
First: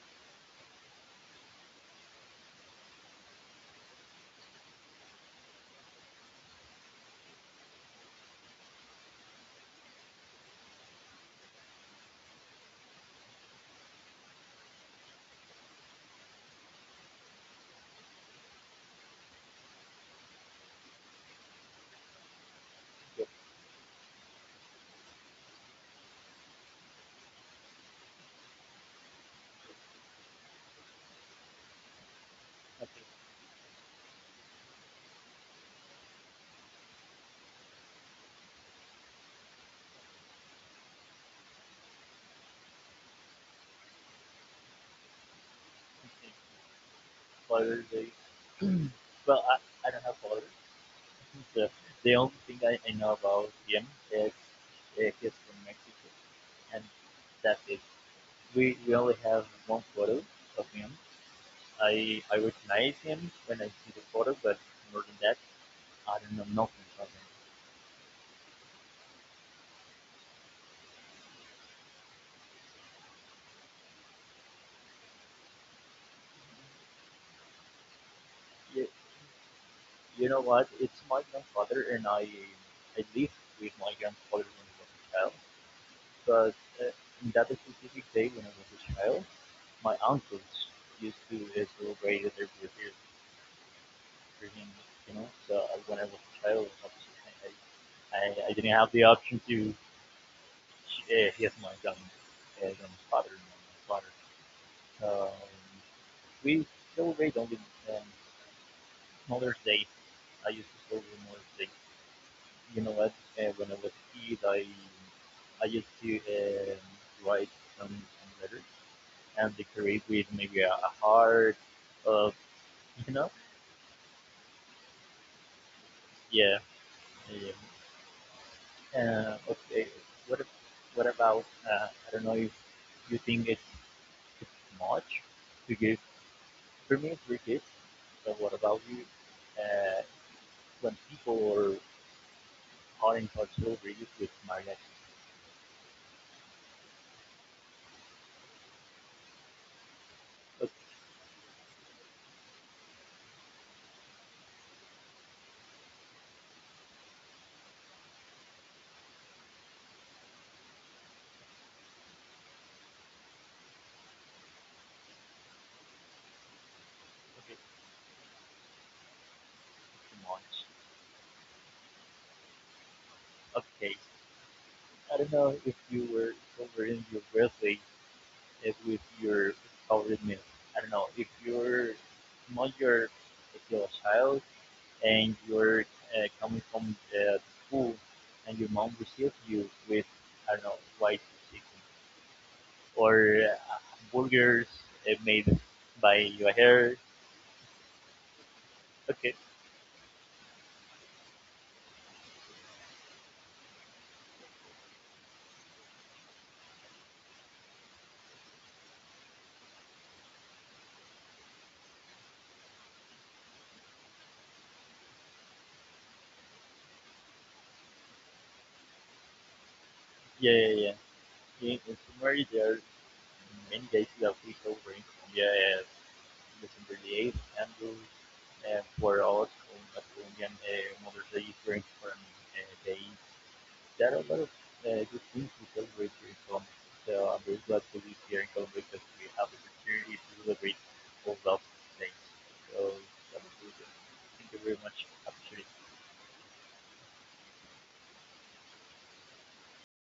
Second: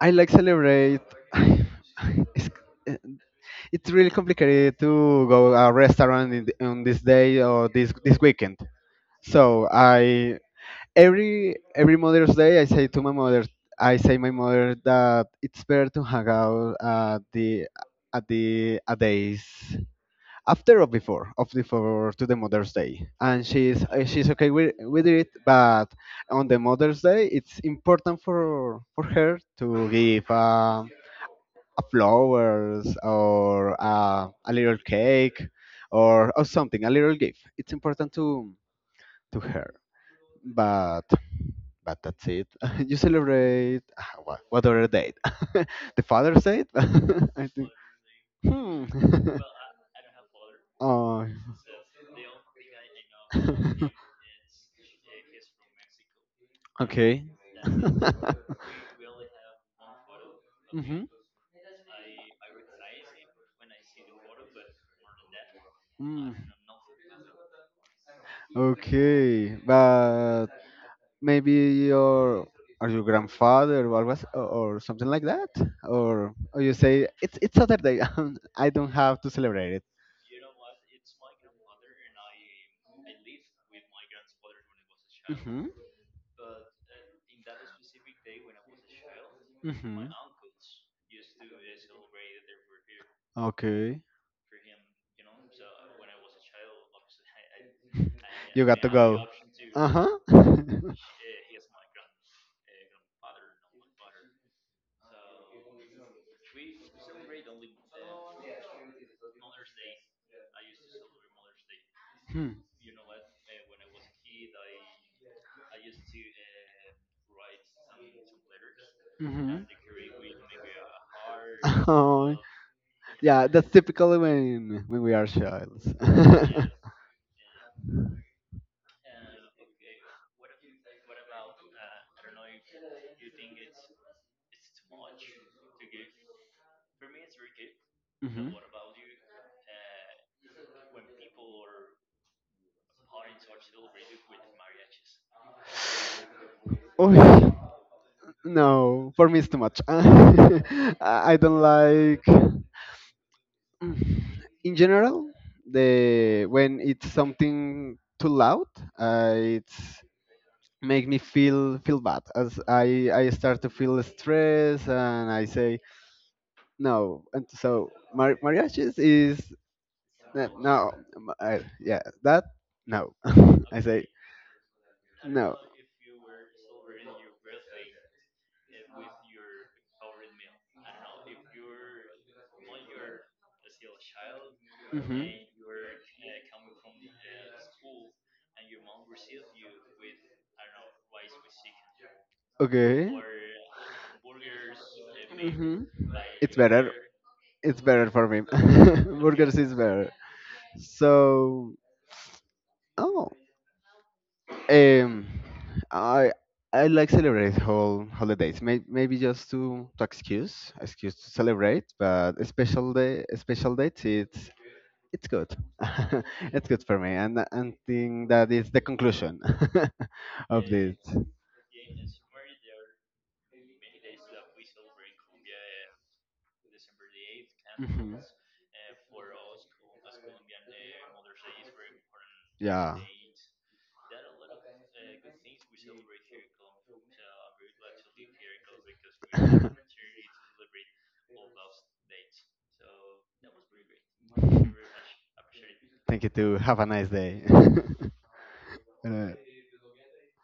Speaker 2: I like celebrate. *laughs* *sighs* it's, it's really complicated to go a restaurant, on this day or this weekend. So I every Mother's Day, I say to my mother, I say my mother that it's better to hang out at days after or before of before to the Mother's Day,
Speaker 1: Yep.
Speaker 2: and she's okay with it. But on the Mother's Day, it's important for her to give. A flowers,
Speaker 1: Okay.
Speaker 2: or a little cake, or something, a little gift, it's important to her, but that's it. *laughs* You celebrate, what other date? *laughs* The
Speaker 1: Okay.
Speaker 2: Father's Day? *laughs* I think.
Speaker 1: Father they
Speaker 2: Hmm.
Speaker 1: *clears throat* well, I don't
Speaker 2: *laughs*
Speaker 1: have father
Speaker 2: Oh.
Speaker 1: *laughs*
Speaker 2: *laughs*
Speaker 1: so the only thing I know about him is he's from Mexico and
Speaker 2: Okay. *laughs*
Speaker 1: that's it. We only have one photo of him.
Speaker 2: Mhm.
Speaker 1: I recognize him when I see the photo, but more than that I
Speaker 2: Mm.
Speaker 1: don't know nothing about him.
Speaker 2: Okay, but maybe your or your grandfather, or was, or something like that, or you say it's Saturday. *laughs* I
Speaker 1: you,
Speaker 2: don't have to, celebrate it.
Speaker 1: you know what, it's my grandfather, and I lived with my grandfather when I was a child.
Speaker 2: Mhm.
Speaker 1: But uh, in that specific day when I was a child, my
Speaker 2: Mhm.
Speaker 1: uncles used to celebrate their birthday
Speaker 2: Okay.
Speaker 1: for him, you know. So when I was a child, obviously,
Speaker 2: *laughs*
Speaker 1: I
Speaker 2: You
Speaker 1: didn't
Speaker 2: got to
Speaker 1: have the
Speaker 2: go.
Speaker 1: option to.
Speaker 2: Uh-huh.
Speaker 1: He has my young, young father, my father. Um, we celebrate only um, Mother's Day. I used to celebrate Mother's Day.
Speaker 2: *laughs*
Speaker 1: You know what? When I was a kid, I used to write some letters
Speaker 2: Hmm.
Speaker 1: and
Speaker 2: *laughs*
Speaker 1: decorate with maybe a heart
Speaker 2: Oh,
Speaker 1: of *laughs* you know,
Speaker 2: yeah, that's typically when we are childs. *laughs*
Speaker 1: yeah, yeah. Okay, what if, what about I don't know if you think it's much to give. For me it's three kids, so
Speaker 2: Hmm.
Speaker 1: what about you uh, when people are in calling for children with marriage.
Speaker 2: Oh, no, for me it's too much. *laughs* I
Speaker 1: Okay,
Speaker 2: I don't like. In general, the when it's something too loud, it's make me feel bad, as I start to feel stress and I say no. And
Speaker 1: okay, it's
Speaker 2: so mariachis is,
Speaker 1: too much.
Speaker 2: no. Yeah, that, no. *laughs* I
Speaker 1: Okay,
Speaker 2: say
Speaker 1: I don't know
Speaker 2: no.
Speaker 1: if you were over in your birthday it with your powdered milk. I don't know if you're not your if you're a child
Speaker 2: Mhm.
Speaker 1: and you're coming from school and your mom receives you with, I don't know, white chicken
Speaker 2: Okay.
Speaker 1: or burgers made
Speaker 2: Mhm.
Speaker 1: by your
Speaker 2: it's better
Speaker 1: hair.
Speaker 2: it's better for me. *laughs*
Speaker 1: Okay,
Speaker 2: Burgers is better, so. Oh. Um, I I like celebrate whole holidays. Maybe just to excuse to celebrate, but a special date, it's good. *laughs* It's good for me, and and think that is the conclusion *laughs*
Speaker 1: yeah,
Speaker 2: of
Speaker 1: yeah, yeah.
Speaker 2: this.
Speaker 1: In summary, there are many guys that we saw over in Colombia. December 8th, Andrews
Speaker 2: Mhm.
Speaker 1: eh, fue otra Colombian eh, Mother's Day drink from eh, the
Speaker 2: Yeah.
Speaker 1: East. There are a lot of eh, good things we celebrate here in Colombia. So I'm very glad to be here in Colombia because we have the opportunity to celebrate all those things. So that was really good. Thank you very much. Appreciate it.
Speaker 2: Thank you too. Have a nice day. *laughs* Bueno,